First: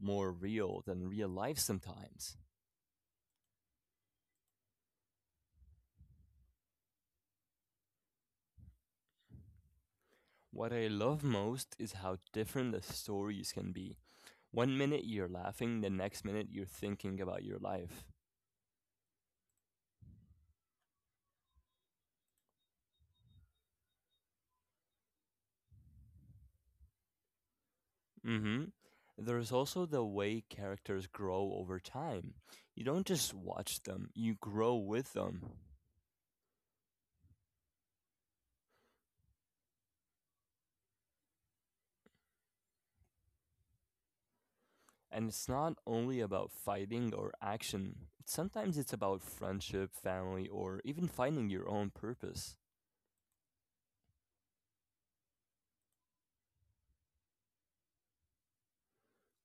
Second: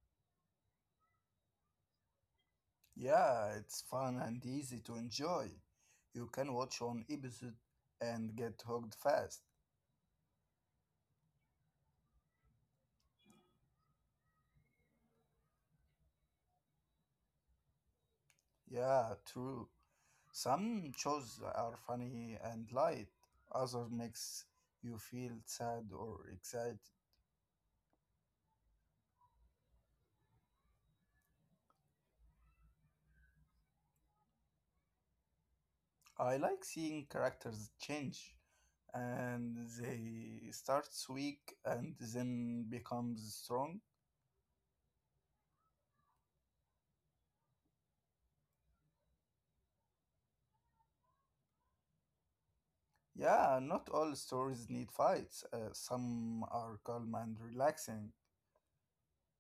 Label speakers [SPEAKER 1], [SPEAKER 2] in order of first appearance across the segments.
[SPEAKER 1] more real than real life sometimes.
[SPEAKER 2] Yeah, it's fun and easy to enjoy. You can watch one episode and get hooked fast.
[SPEAKER 1] What I love most is how different the stories can be. One minute you're laughing, the next minute you're thinking about your life.
[SPEAKER 2] Yeah, true. Some shows are funny and light, others makes you feel sad or excited.
[SPEAKER 1] hmm. There's also the way characters grow over time. You don't just watch them, you grow with them.
[SPEAKER 2] I like seeing characters change and they starts weak and then becomes strong.
[SPEAKER 1] And it's not only about fighting or action. Sometimes it's about friendship, family, or even finding your own purpose.
[SPEAKER 2] Yeah, not all stories need fights. Some are calm and relaxing.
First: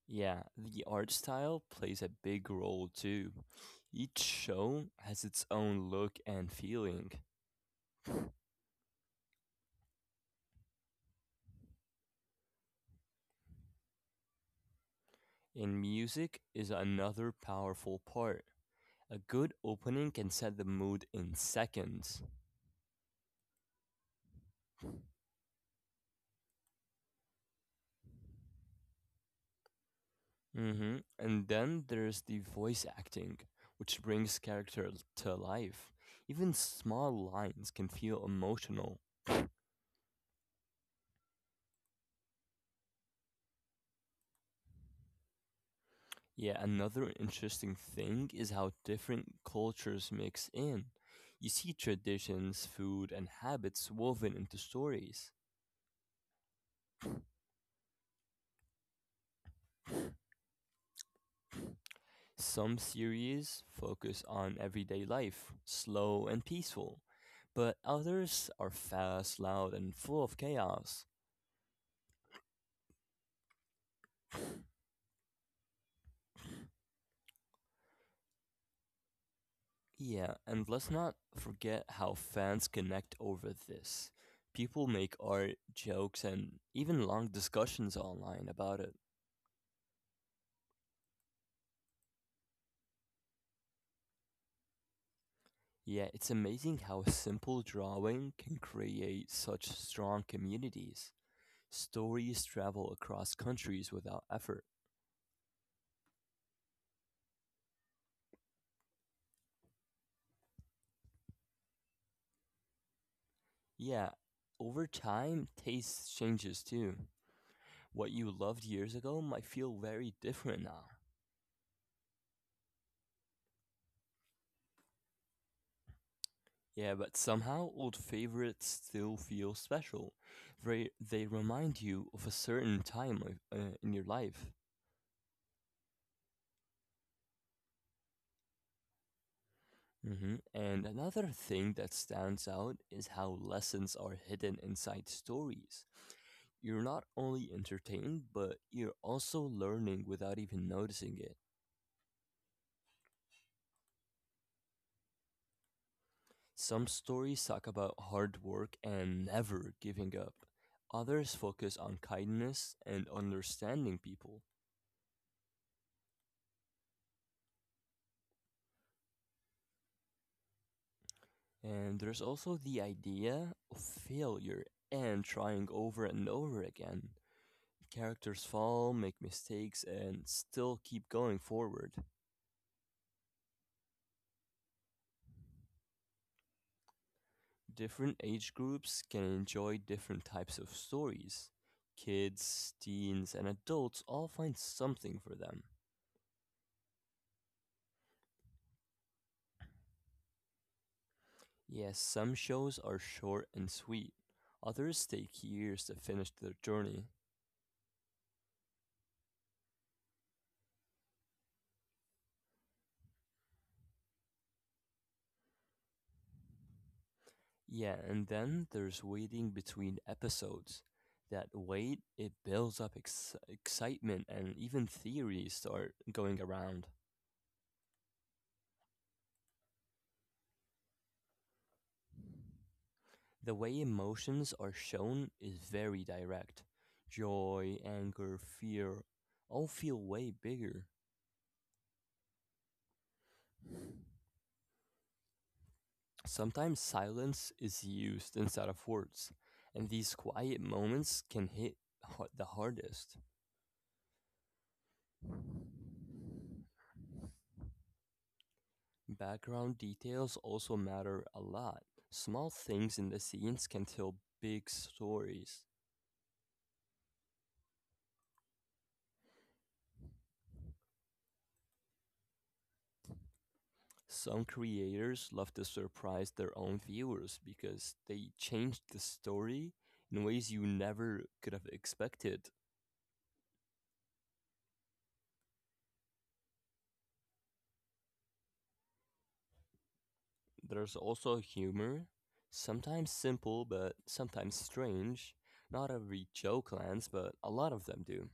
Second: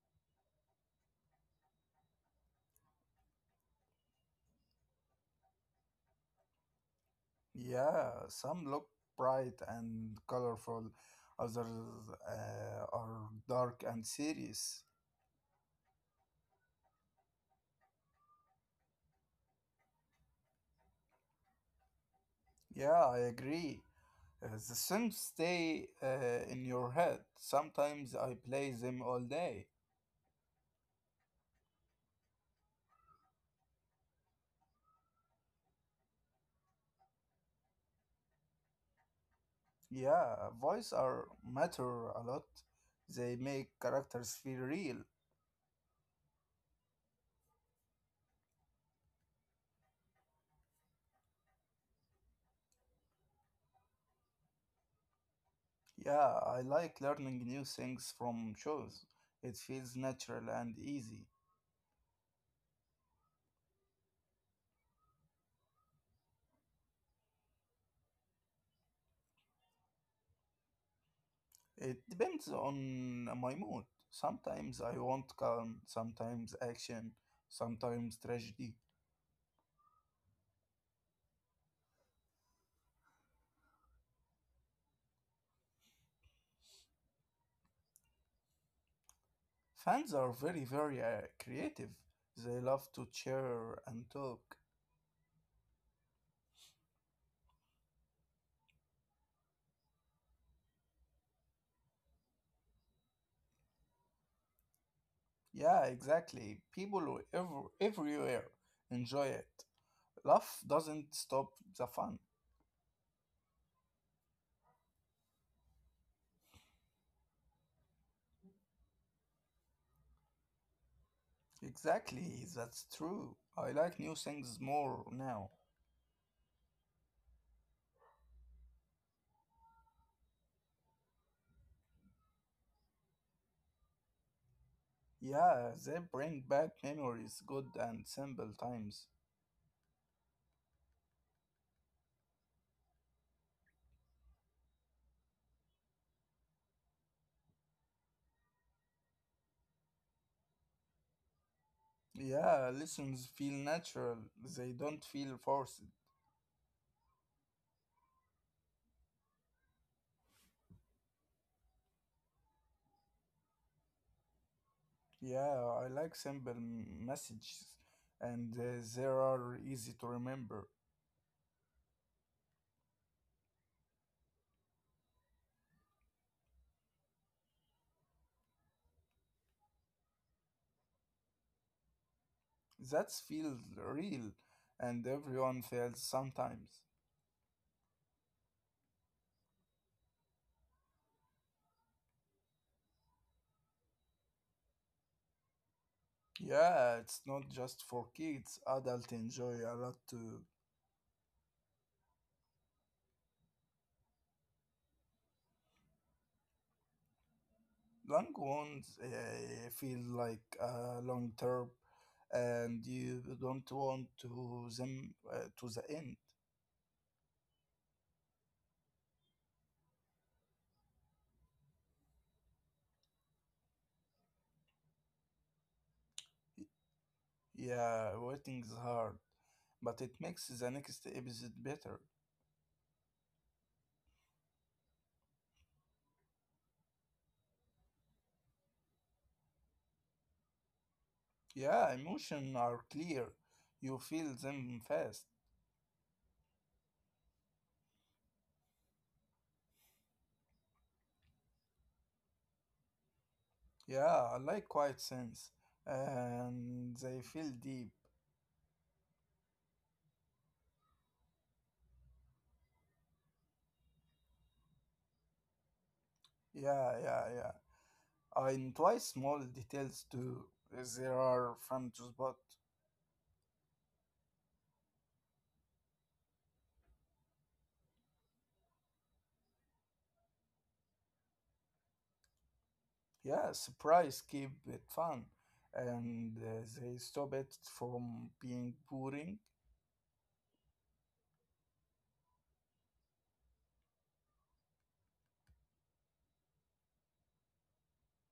[SPEAKER 1] Yeah, the art style plays a big role too. Each show has its own look and feeling,
[SPEAKER 2] Yeah, some look bright and colorful, others are dark and serious.
[SPEAKER 1] and music is another powerful part. A good opening can set the mood in seconds.
[SPEAKER 2] Yeah, I agree. The songs stay in your head. Sometimes I play them all day.
[SPEAKER 1] And then there's the voice acting, which brings to life. Even small lines can feel emotional.
[SPEAKER 2] Yeah, voice are matter a lot. They make characters feel real.
[SPEAKER 1] Yeah, another interesting thing is how different cultures mix in. You see traditions, food, and habits woven into stories.
[SPEAKER 2] Yeah, I like learning new things from shows. It feels natural and easy.
[SPEAKER 1] Some series focus on everyday life, slow and peaceful, but others are fast, loud, and full of chaos.
[SPEAKER 2] It depends on my mood. Sometimes I want calm, sometimes action, sometimes tragedy.
[SPEAKER 1] Yeah, and let's not forget how fans connect over this. People make art, jokes, and even long discussions online about it.
[SPEAKER 2] Fans are very, very creative. They love to cheer and talk.
[SPEAKER 1] Yeah, it's amazing how a simple drawing can create such strong communities. Stories travel across countries without effort.
[SPEAKER 2] Yeah, exactly. People everywhere enjoy it. Love doesn't stop the fun.
[SPEAKER 1] Yeah, over time, taste changes too. What you loved years ago might feel very different now.
[SPEAKER 2] Exactly, that's true. I like new things more now.
[SPEAKER 1] Yeah, but somehow old favorites still feel special. They remind you of a certain in your life.
[SPEAKER 2] Yeah, they bring back memories, good and simple times.
[SPEAKER 1] And another thing that stands out is how lessons are hidden inside stories. You're not only entertained, but you're also learning without even noticing it.
[SPEAKER 2] Yeah, lessons feel natural. They don't feel forced.
[SPEAKER 1] Some stories talk about hard work and never giving up. Others focus on kindness and understanding people.
[SPEAKER 2] Yeah, I like simple messages and they are easy to remember.
[SPEAKER 1] And there's also the idea of failure and trying over and over again. Characters fall, make mistakes, and still keep going forward.
[SPEAKER 2] That feels real and everyone feels sometimes.
[SPEAKER 1] Different age groups can enjoy different types of stories. Kids, teens, and adults all find something for them.
[SPEAKER 2] Yeah, it's not just for kids. Adults enjoy a lot too.
[SPEAKER 1] Yes, some shows are short and sweet, others take years to finish their journey.
[SPEAKER 2] Long ones feel like long term and you don't want to them to the end.
[SPEAKER 1] Yeah, and then there's waiting between episodes. That wait, it builds up excitement, and even theories start going around.
[SPEAKER 2] Yeah, waiting is hard, but it makes the next episode better.
[SPEAKER 1] The way emotions are shown is very direct. Joy, anger, fear all feel way bigger.
[SPEAKER 2] Yeah, emotions are clear. You feel them fast.
[SPEAKER 1] Sometimes silence is used instead of words, and these quiet moments can hit the hardest.
[SPEAKER 2] Yeah, I like quiet scenes. And they feel deep.
[SPEAKER 1] Background details also matter a lot. Small things in the scenes can tell big stories.
[SPEAKER 2] Yeah, yeah, yeah, I enjoy small details too. There are fun to spot.
[SPEAKER 1] Some creators love to surprise their own viewers because they change the story in ways you never could have expected.
[SPEAKER 2] Yeah, surprise keep it fun. And they stop it from being boring.
[SPEAKER 1] There's also humor, sometimes simple but sometimes strange. Not every joke lands, but a lot of them do.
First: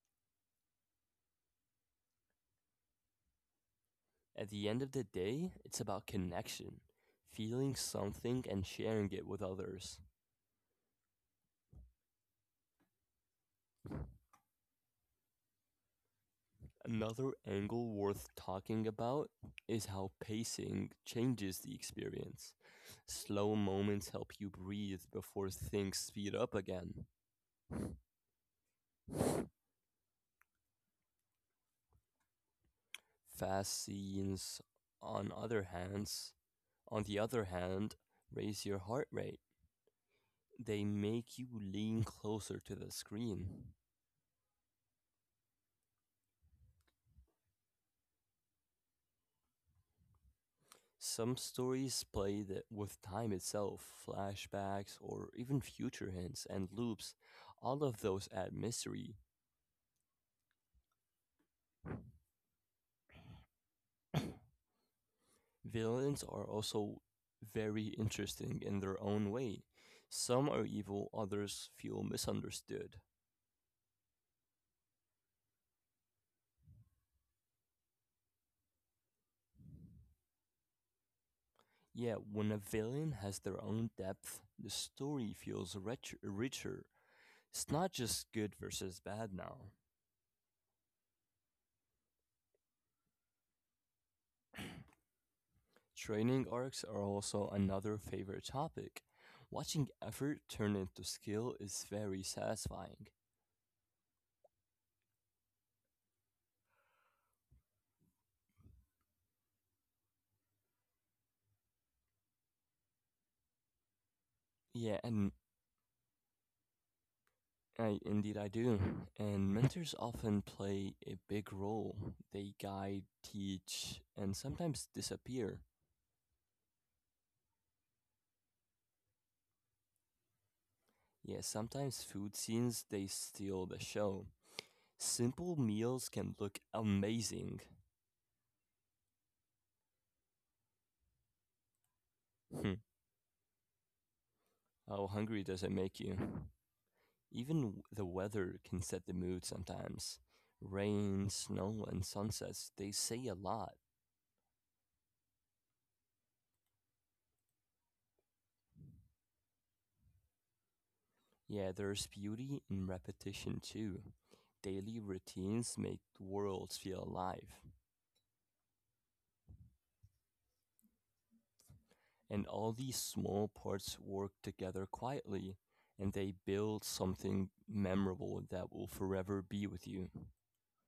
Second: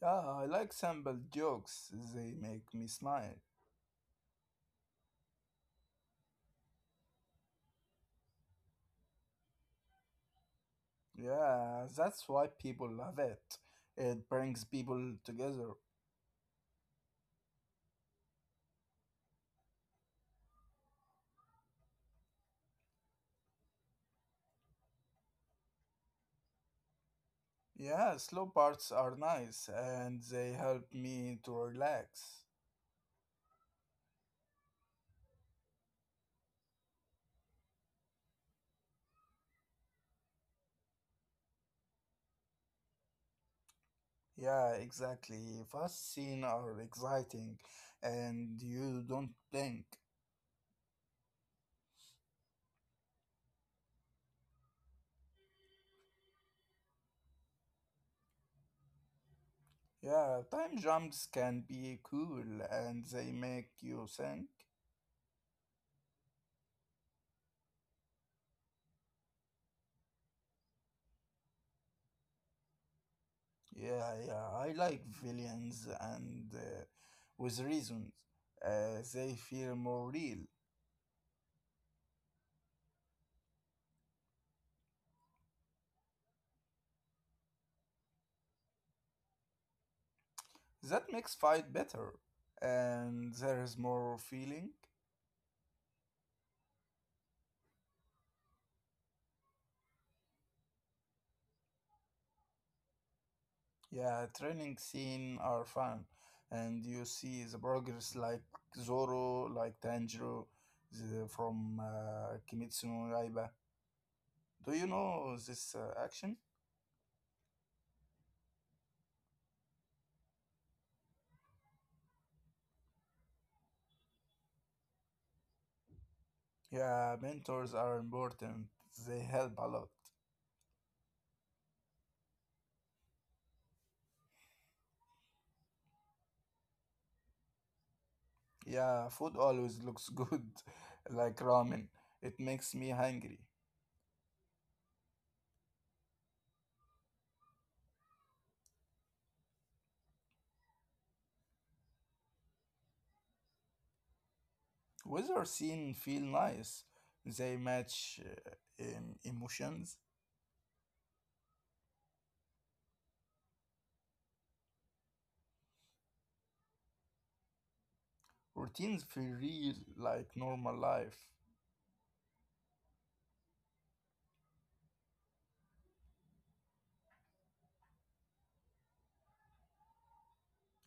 [SPEAKER 2] Yeah, I like simple jokes. They make me smile.
[SPEAKER 1] At the end of the day, it's about connection, feeling something and sharing it with others.
[SPEAKER 2] Yeah, that's why people love it. It brings people together.
[SPEAKER 1] Another angle worth talking about is how pacing changes the experience. Slow moments help you breathe before things speed up again.
[SPEAKER 2] Yeah, slow parts are nice and they help me to relax.
[SPEAKER 1] Fast scenes, on other hands, on the other hand, raise your heart rate. They make you lean closer to the screen.
[SPEAKER 2] Yeah, exactly. Fast scenes are exciting and you don't blink.
[SPEAKER 1] Some stories play that with time itself, flashbacks or even future hints and loops. All of those add mystery.
[SPEAKER 2] Yeah, time jumps can be cool and they make you think.
[SPEAKER 1] Villains are also very interesting in their own way. Some are evil, others feel misunderstood.
[SPEAKER 2] Yeah, yeah, I like villains and with reasons. They feel more real.
[SPEAKER 1] Yeah, when a villain has their own depth, the story feels richer. It's not just good versus bad now.
[SPEAKER 2] That makes fight better, and there is more feeling.
[SPEAKER 1] Training arcs are also another favorite topic. Watching effort turn into skill is very satisfying.
[SPEAKER 2] Yeah, training scene are fun, and you see the progress like Zoro, like Tanjiro, the, from Kimetsu no Yaiba. Do you
[SPEAKER 1] Yeah, and
[SPEAKER 2] know this action?
[SPEAKER 1] I indeed I do. And mentors often play a big role. They guide, teach, and sometimes disappear.
[SPEAKER 2] Yeah, mentors are important. They help a lot.
[SPEAKER 1] Yeah, sometimes food scenes they steal the show. Simple meals can look amazing.
[SPEAKER 2] Yeah, food always looks good, like ramen. It
[SPEAKER 1] Hmm,
[SPEAKER 2] makes me hungry.
[SPEAKER 1] how hungry does it make you? Even the weather can set the mood sometimes. Rain, snow, and sunsets, they say a lot.
[SPEAKER 2] Weather scene feel nice. They match emotions.
[SPEAKER 1] Yeah, there's beauty in repetition too. Daily routines make worlds feel alive.
[SPEAKER 2] Routines feel real like normal life.
[SPEAKER 1] And all these small parts work together quietly, and they build something memorable that will forever be with you.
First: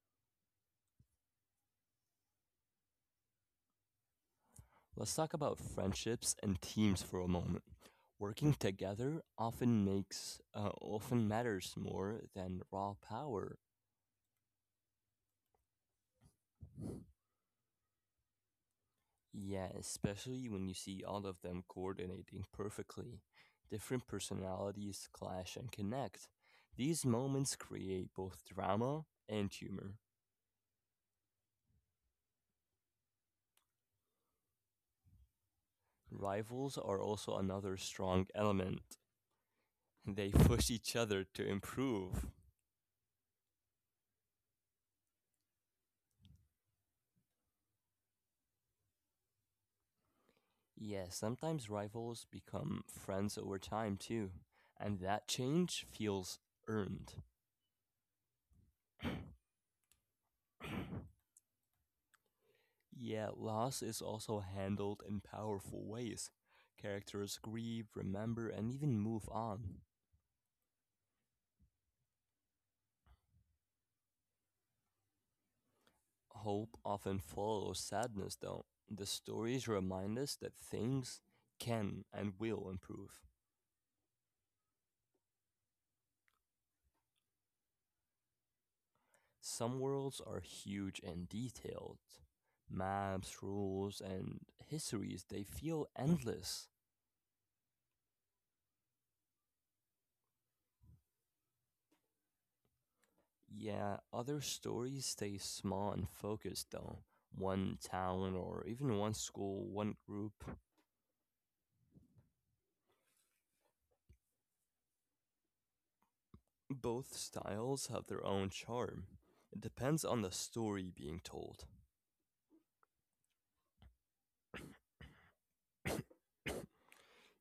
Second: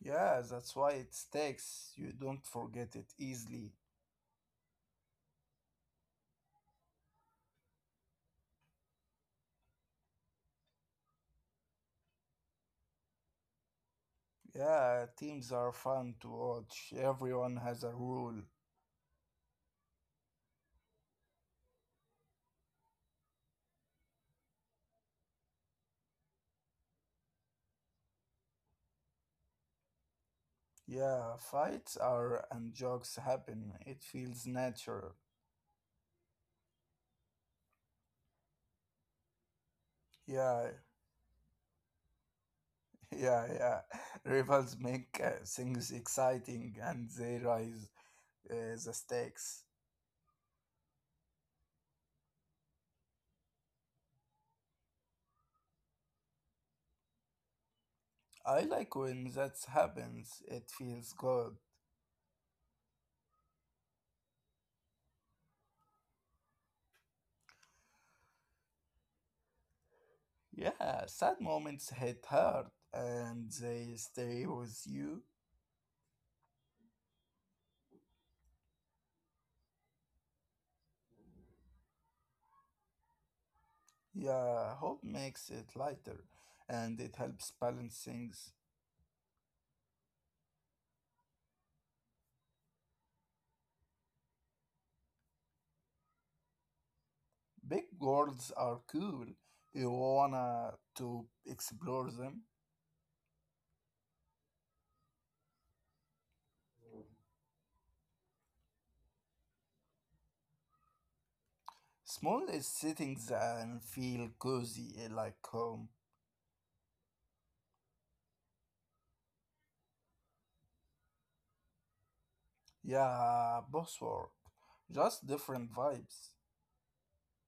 [SPEAKER 2] Yeah, that's why it sticks. You don't forget it easily.
[SPEAKER 1] Let's talk about friendships and teams for a moment. Working together often matters more than raw power.
[SPEAKER 2] Yeah, teams are fun to watch. Everyone has a rule.
[SPEAKER 1] Yeah, especially when you see all of them coordinating perfectly, different personalities clash and connect. These moments create both drama and humor.
[SPEAKER 2] Yeah, fights are and jokes happen. It feels natural.
[SPEAKER 1] Rivals are also another strong element. They
[SPEAKER 2] Yeah,
[SPEAKER 1] push each other to improve.
[SPEAKER 2] yeah, yeah, rivals make things exciting and they rise the stakes.
[SPEAKER 1] Yes, sometimes rivals become friends over time too, and that change feels earned.
[SPEAKER 2] I like when that happens. It feels good.
[SPEAKER 1] Yet loss is also handled in powerful ways. Characters grieve, remember, and even move on.
[SPEAKER 2] Yeah, sad moments hit hard and they stay with you.
[SPEAKER 1] Hope often follows sadness, though. The stories remind us that things can and will improve.
[SPEAKER 2] Yeah, hope makes it lighter and it helps balance things.
[SPEAKER 1] Some worlds are huge and detailed. Maps, rules, and histories, they feel endless.
[SPEAKER 2] Big goals are cool. You wanna to explore them.
[SPEAKER 1] Yeah, other stories stay small and focused though. One town or even one school, one group.
[SPEAKER 2] Small is sitting there and feel cozy eh, like home.
[SPEAKER 1] Both styles have their own charm. It depends on the story being told.
[SPEAKER 2] Yeah, boss work. Just different vibes.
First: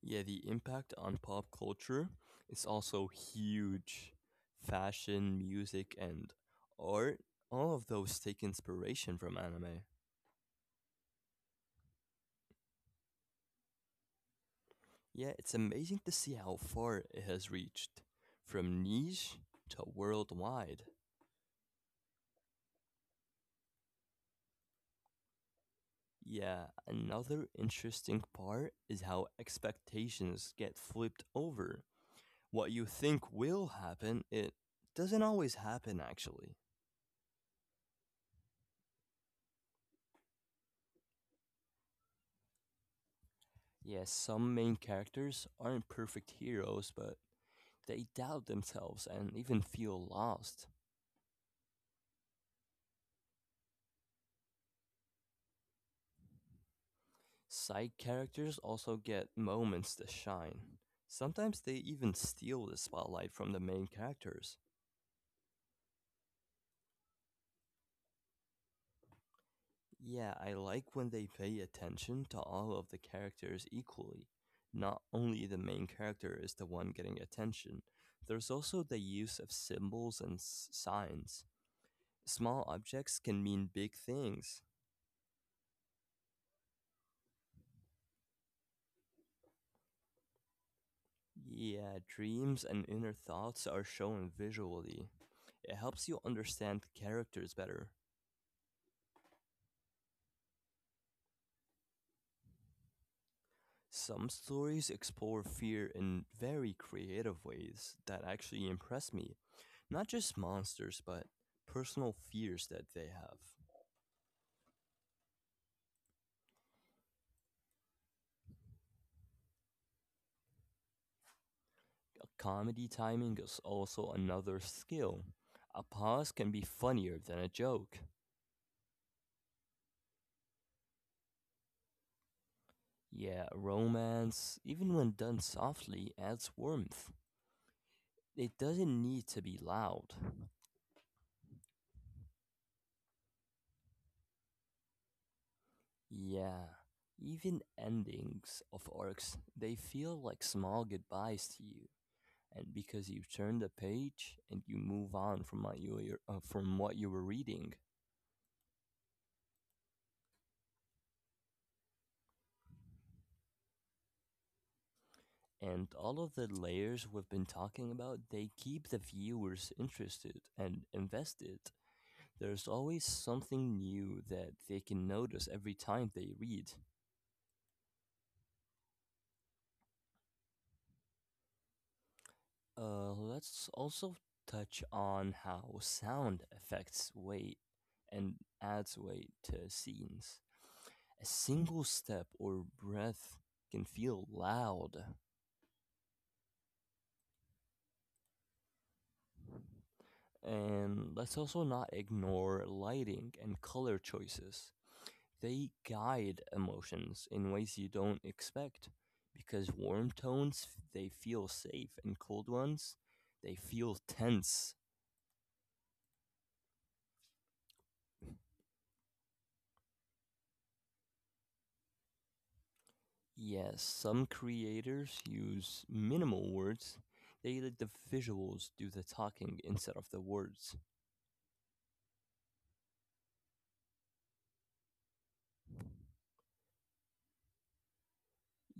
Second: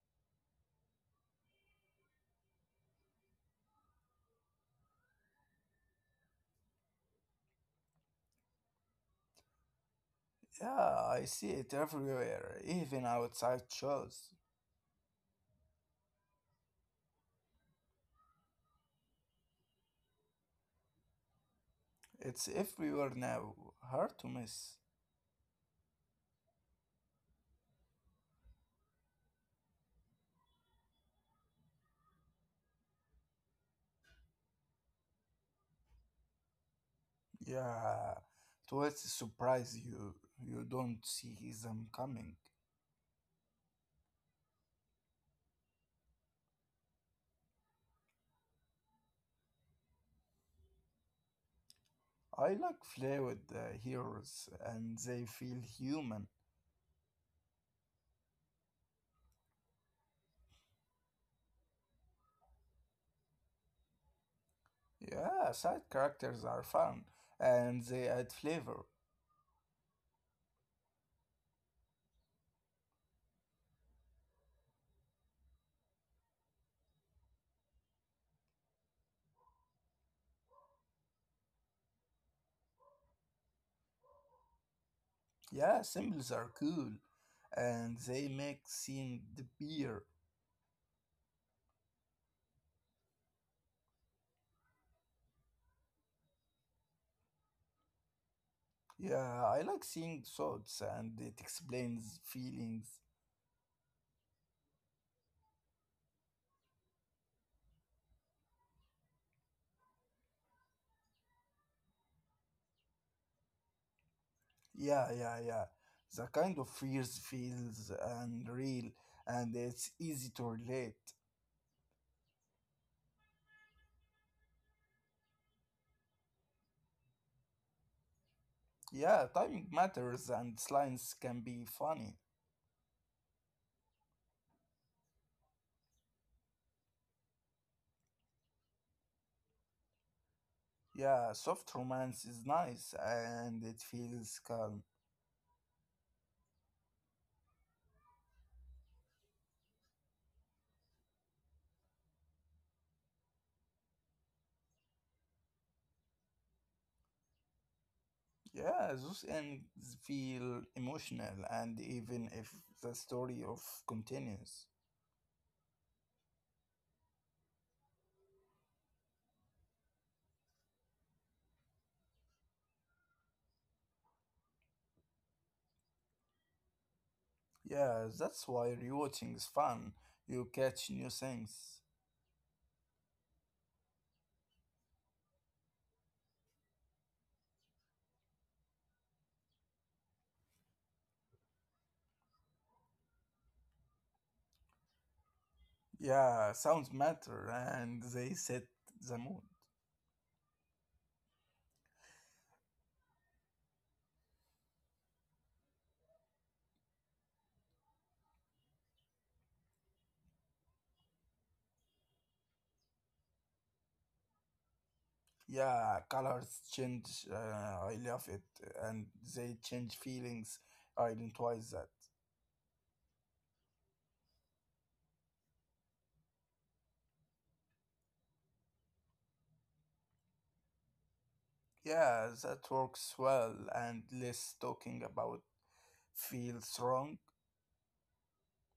[SPEAKER 1] Yeah, the impact on pop culture is also huge. Fashion, music, and art, all of those take inspiration from anime.
[SPEAKER 2] Yeah, I see it everywhere, even outside shows.
[SPEAKER 1] Yeah, it's amazing to see how far it has reached, from niche to worldwide.
[SPEAKER 2] It's everywhere now, hard to miss.
[SPEAKER 1] Yeah, another interesting part is how expectations get flipped over. What you think will happen, it doesn't always happen actually.
[SPEAKER 2] Yeah, towards a surprise you don't see them coming.
[SPEAKER 1] Yes, some main characters aren't perfect heroes, but they doubt themselves and even feel lost.
[SPEAKER 2] I like flawed heroes and they feel human.
[SPEAKER 1] Side characters also get moments to shine. Sometimes they even steal the spotlight from the main characters.
[SPEAKER 2] Yeah, side characters are fun and they add flavor.
[SPEAKER 1] Yeah, I like when they pay attention to all of the characters equally. Not only the main character is the one getting attention, there's also the use of signs. Small objects can mean big things.
[SPEAKER 2] Yeah, symbols are cool and they make scene the beer.
[SPEAKER 1] Yeah, dreams and inner thoughts are shown visually, it helps you understand characters better.
[SPEAKER 2] Yeah, I like seeing thoughts and it explains feelings.
[SPEAKER 1] Some stories explore fear in very creative ways that actually impress me. Not just monsters, but personal fears that they have.
[SPEAKER 2] Yeah, yeah, yeah, the kind of fears feels unreal and it's easy to relate.
[SPEAKER 1] Comedy timing is also another skill. A pause can be funnier than a joke.
[SPEAKER 2] Yeah, timing matters and slimes can be funny.
[SPEAKER 1] Yeah, romance, even when done softly, adds warmth. It doesn't need to be loud.
[SPEAKER 2] Yeah, soft romance is nice and it feels calm.
[SPEAKER 1] Yeah, even endings of arcs, they feel like small goodbyes to you. And because you turn the page and you move on from from what you were reading,
[SPEAKER 2] Yeah, those ends feel emotional and even if the story of continues.
[SPEAKER 1] and all of the layers we've been talking about, they keep the viewers interested and invested. There's always something new that they can notice every time they read.
[SPEAKER 2] Yeah, that's why rewatching is fun. You catch new things.
[SPEAKER 1] Let's also touch on how sound affects weight and adds weight to scenes. A single step or breath can feel loud.
[SPEAKER 2] Yeah, sounds matter and they set the mood.
[SPEAKER 1] And let's also not ignore lighting and color choices. They guide emotions in ways you don't expect because warm tones they feel safe and cold ones they feel tense.
[SPEAKER 2] Yeah, colors change. I love it, and they change feelings. I identifies that.
[SPEAKER 1] Yes, some creators use minimal words. They let the visuals do the talking instead of the words.
[SPEAKER 2] Yeah, that works well, and less talking about feels wrong.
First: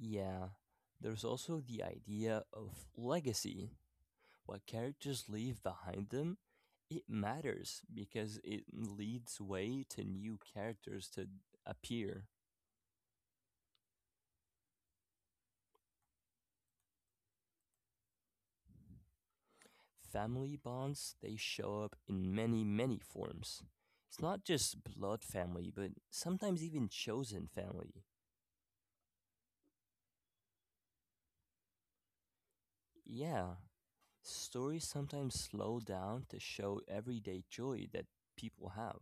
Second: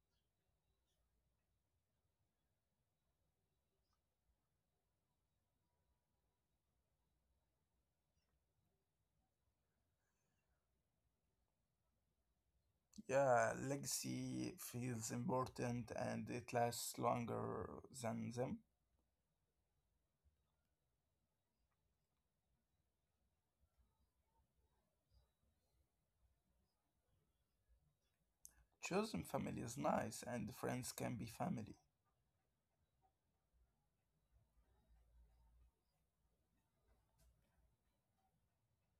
[SPEAKER 1] Yeah, there's also the idea of legacy. What characters leave behind them, it matters because it leads way to new characters to appear.
[SPEAKER 2] Yeah, legacy feels important, and it lasts longer than them.
[SPEAKER 1] Family bonds, they show up in many, many forms. It's not just blood family, but sometimes even chosen family.
[SPEAKER 2] Chosen family is nice, and friends can be family.
[SPEAKER 1] Yeah, stories sometimes slow down to show everyday joy that people have.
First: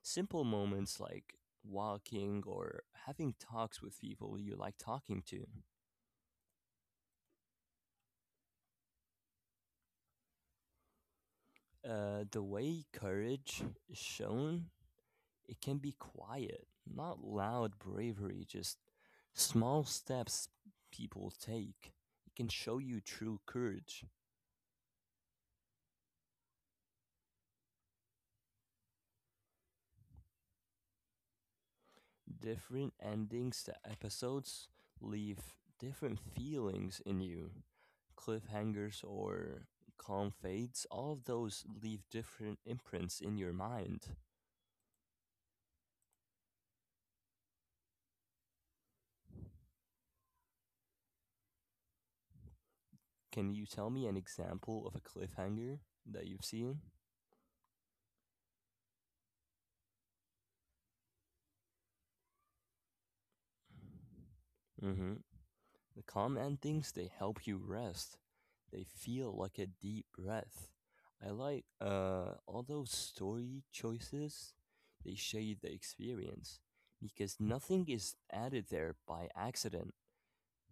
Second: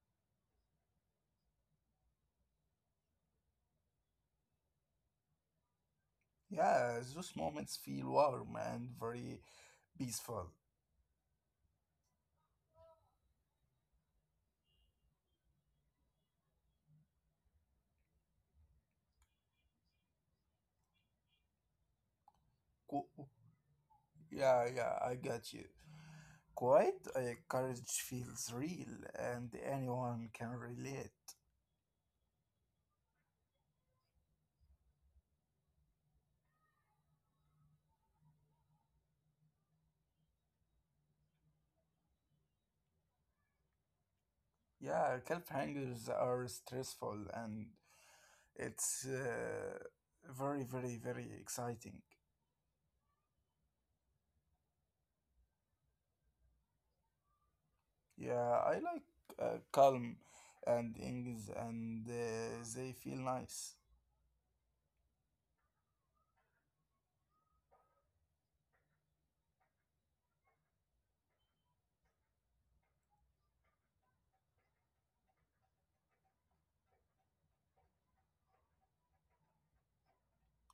[SPEAKER 1] Simple moments like walking or having talks with people you like talking to.
[SPEAKER 2] Yeah, those moments feel warm and very peaceful.
[SPEAKER 1] The way courage is shown, it can be quiet, not loud bravery, just small steps people take. It can show you
[SPEAKER 2] Cool.
[SPEAKER 1] true courage.
[SPEAKER 2] Yeah, yeah, I got you. Quite courage feels real, and anyone can relate.
[SPEAKER 1] Different endings to episodes leave different feelings in you. Cliffhangers or calm fades, all of those leave different imprints in your mind.
[SPEAKER 2] Yeah, cliffhangers are stressful, and it's very, very, very exciting.
[SPEAKER 1] Can you tell me an example of a cliffhanger that you've seen?
[SPEAKER 2] Yeah, I like calm and things, and they feel nice.
[SPEAKER 1] Mm hmm. The calm endings, they help you rest. They feel like a deep breath. I like all those story choices, they shade the experience because nothing is added there by accident.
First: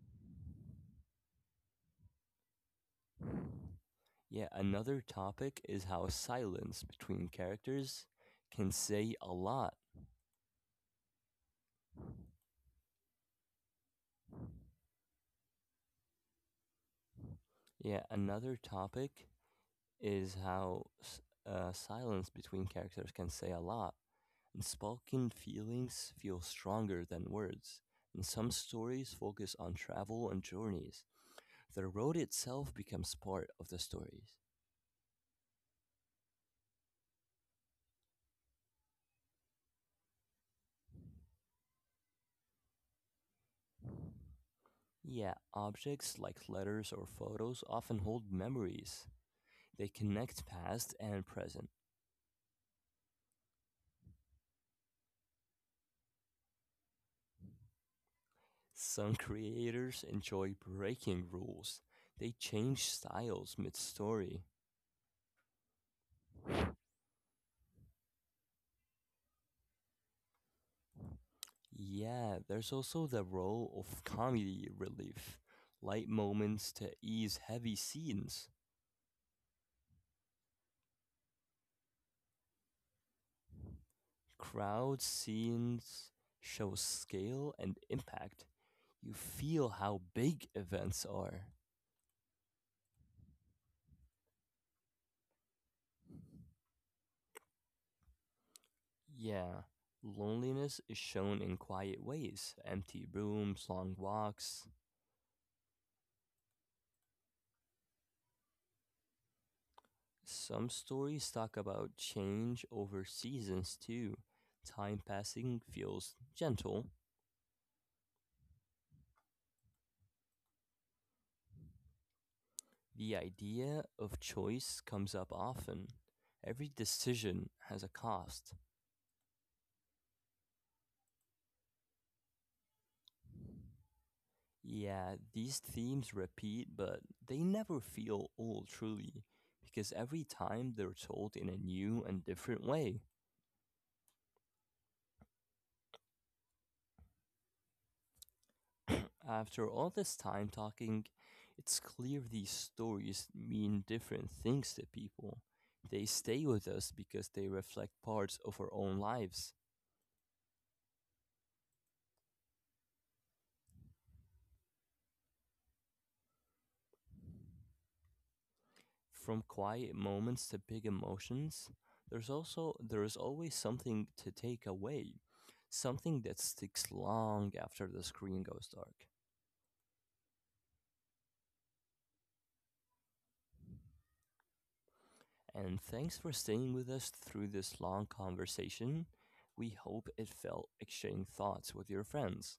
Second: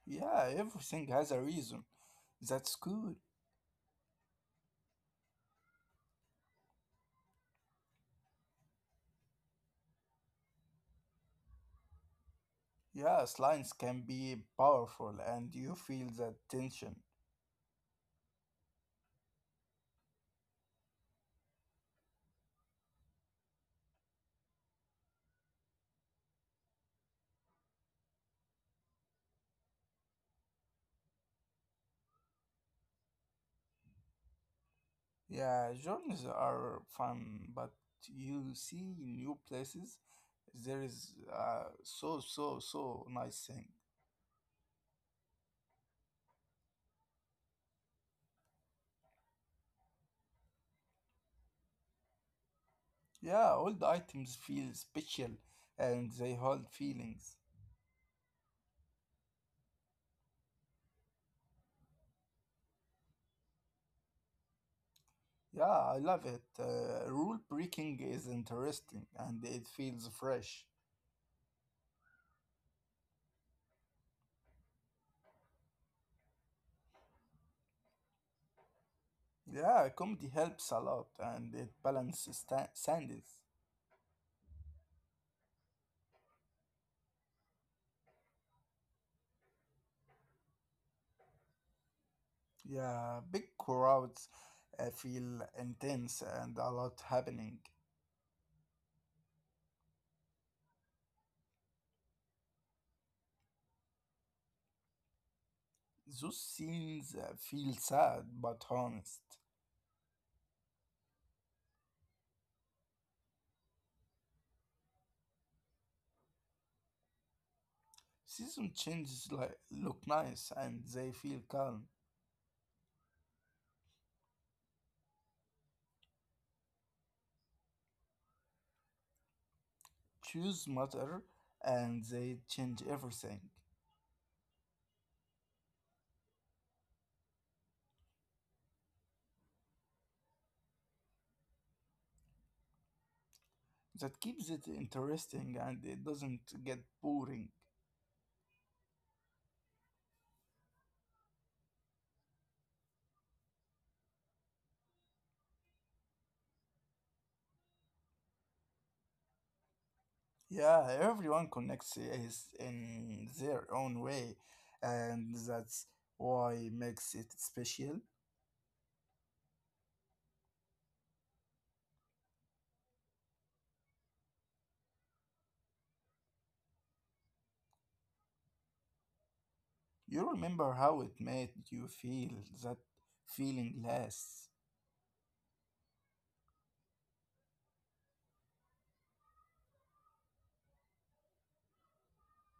[SPEAKER 2] Yeah, everything has a reason. That's good.
[SPEAKER 1] Yet another topic is how silence between characters can say a lot.
[SPEAKER 2] Yeah, slimes can be powerful, and you feel that tension.
[SPEAKER 1] Yet another topic is how s- Silence between characters can say a lot. And spoken feelings feel stronger than words, and some stories focus on travel and journeys. The road itself becomes part of the stories.
[SPEAKER 2] Yeah, journeys are fun, but you see new places. There is so so nice thing.
[SPEAKER 1] Yeah, objects like letters or photos often hold memories. They connect past and present.
[SPEAKER 2] Yeah, old items feel special, and they hold feelings.
[SPEAKER 1] Some creators enjoy breaking rules. They change styles mid story.
[SPEAKER 2] Yeah, I love it. Rule breaking is interesting, and it feels fresh.
[SPEAKER 1] Yeah, there's also the role of comedy relief, light moments to ease heavy scenes.
[SPEAKER 2] Yeah, comedy helps a lot, and it balances standards.
[SPEAKER 1] Crowd scenes show scale and impact. You feel how big events are.
[SPEAKER 2] Yeah, big crowds feel intense and a lot happening.
[SPEAKER 1] Yeah, loneliness is shown in quiet ways empty rooms, long walks.
[SPEAKER 2] Those scenes feel sad but honest.
[SPEAKER 1] Some stories talk about change over seasons too. Time passing feels gentle.
[SPEAKER 2] Season changes like look nice and they feel calm.
[SPEAKER 1] The idea of choice comes up often. Every decision has a cost.
[SPEAKER 2] Choose matter and they change everything.
[SPEAKER 1] Yeah, these themes repeat, but they never feel old truly, because every time they're told in a new and different way.
[SPEAKER 2] That keeps it interesting and it doesn't get boring.
[SPEAKER 1] After all this time talking, it's clear these stories mean different things to people. They stay with us because they reflect parts of our own lives.
[SPEAKER 2] Yeah, everyone connects is in their own way, and that's why makes it special.
[SPEAKER 1] From quiet moments to big emotions, there is always something to take away, something that sticks long after the screen goes dark.
[SPEAKER 2] You remember how it made you feel. That feeling lasts.
[SPEAKER 1] And thanks for staying with us through this long conversation. We hope it felt exchanging thoughts with your friends.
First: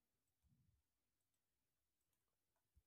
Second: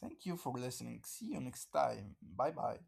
[SPEAKER 2] Thank you for listening. See you next time. Bye bye.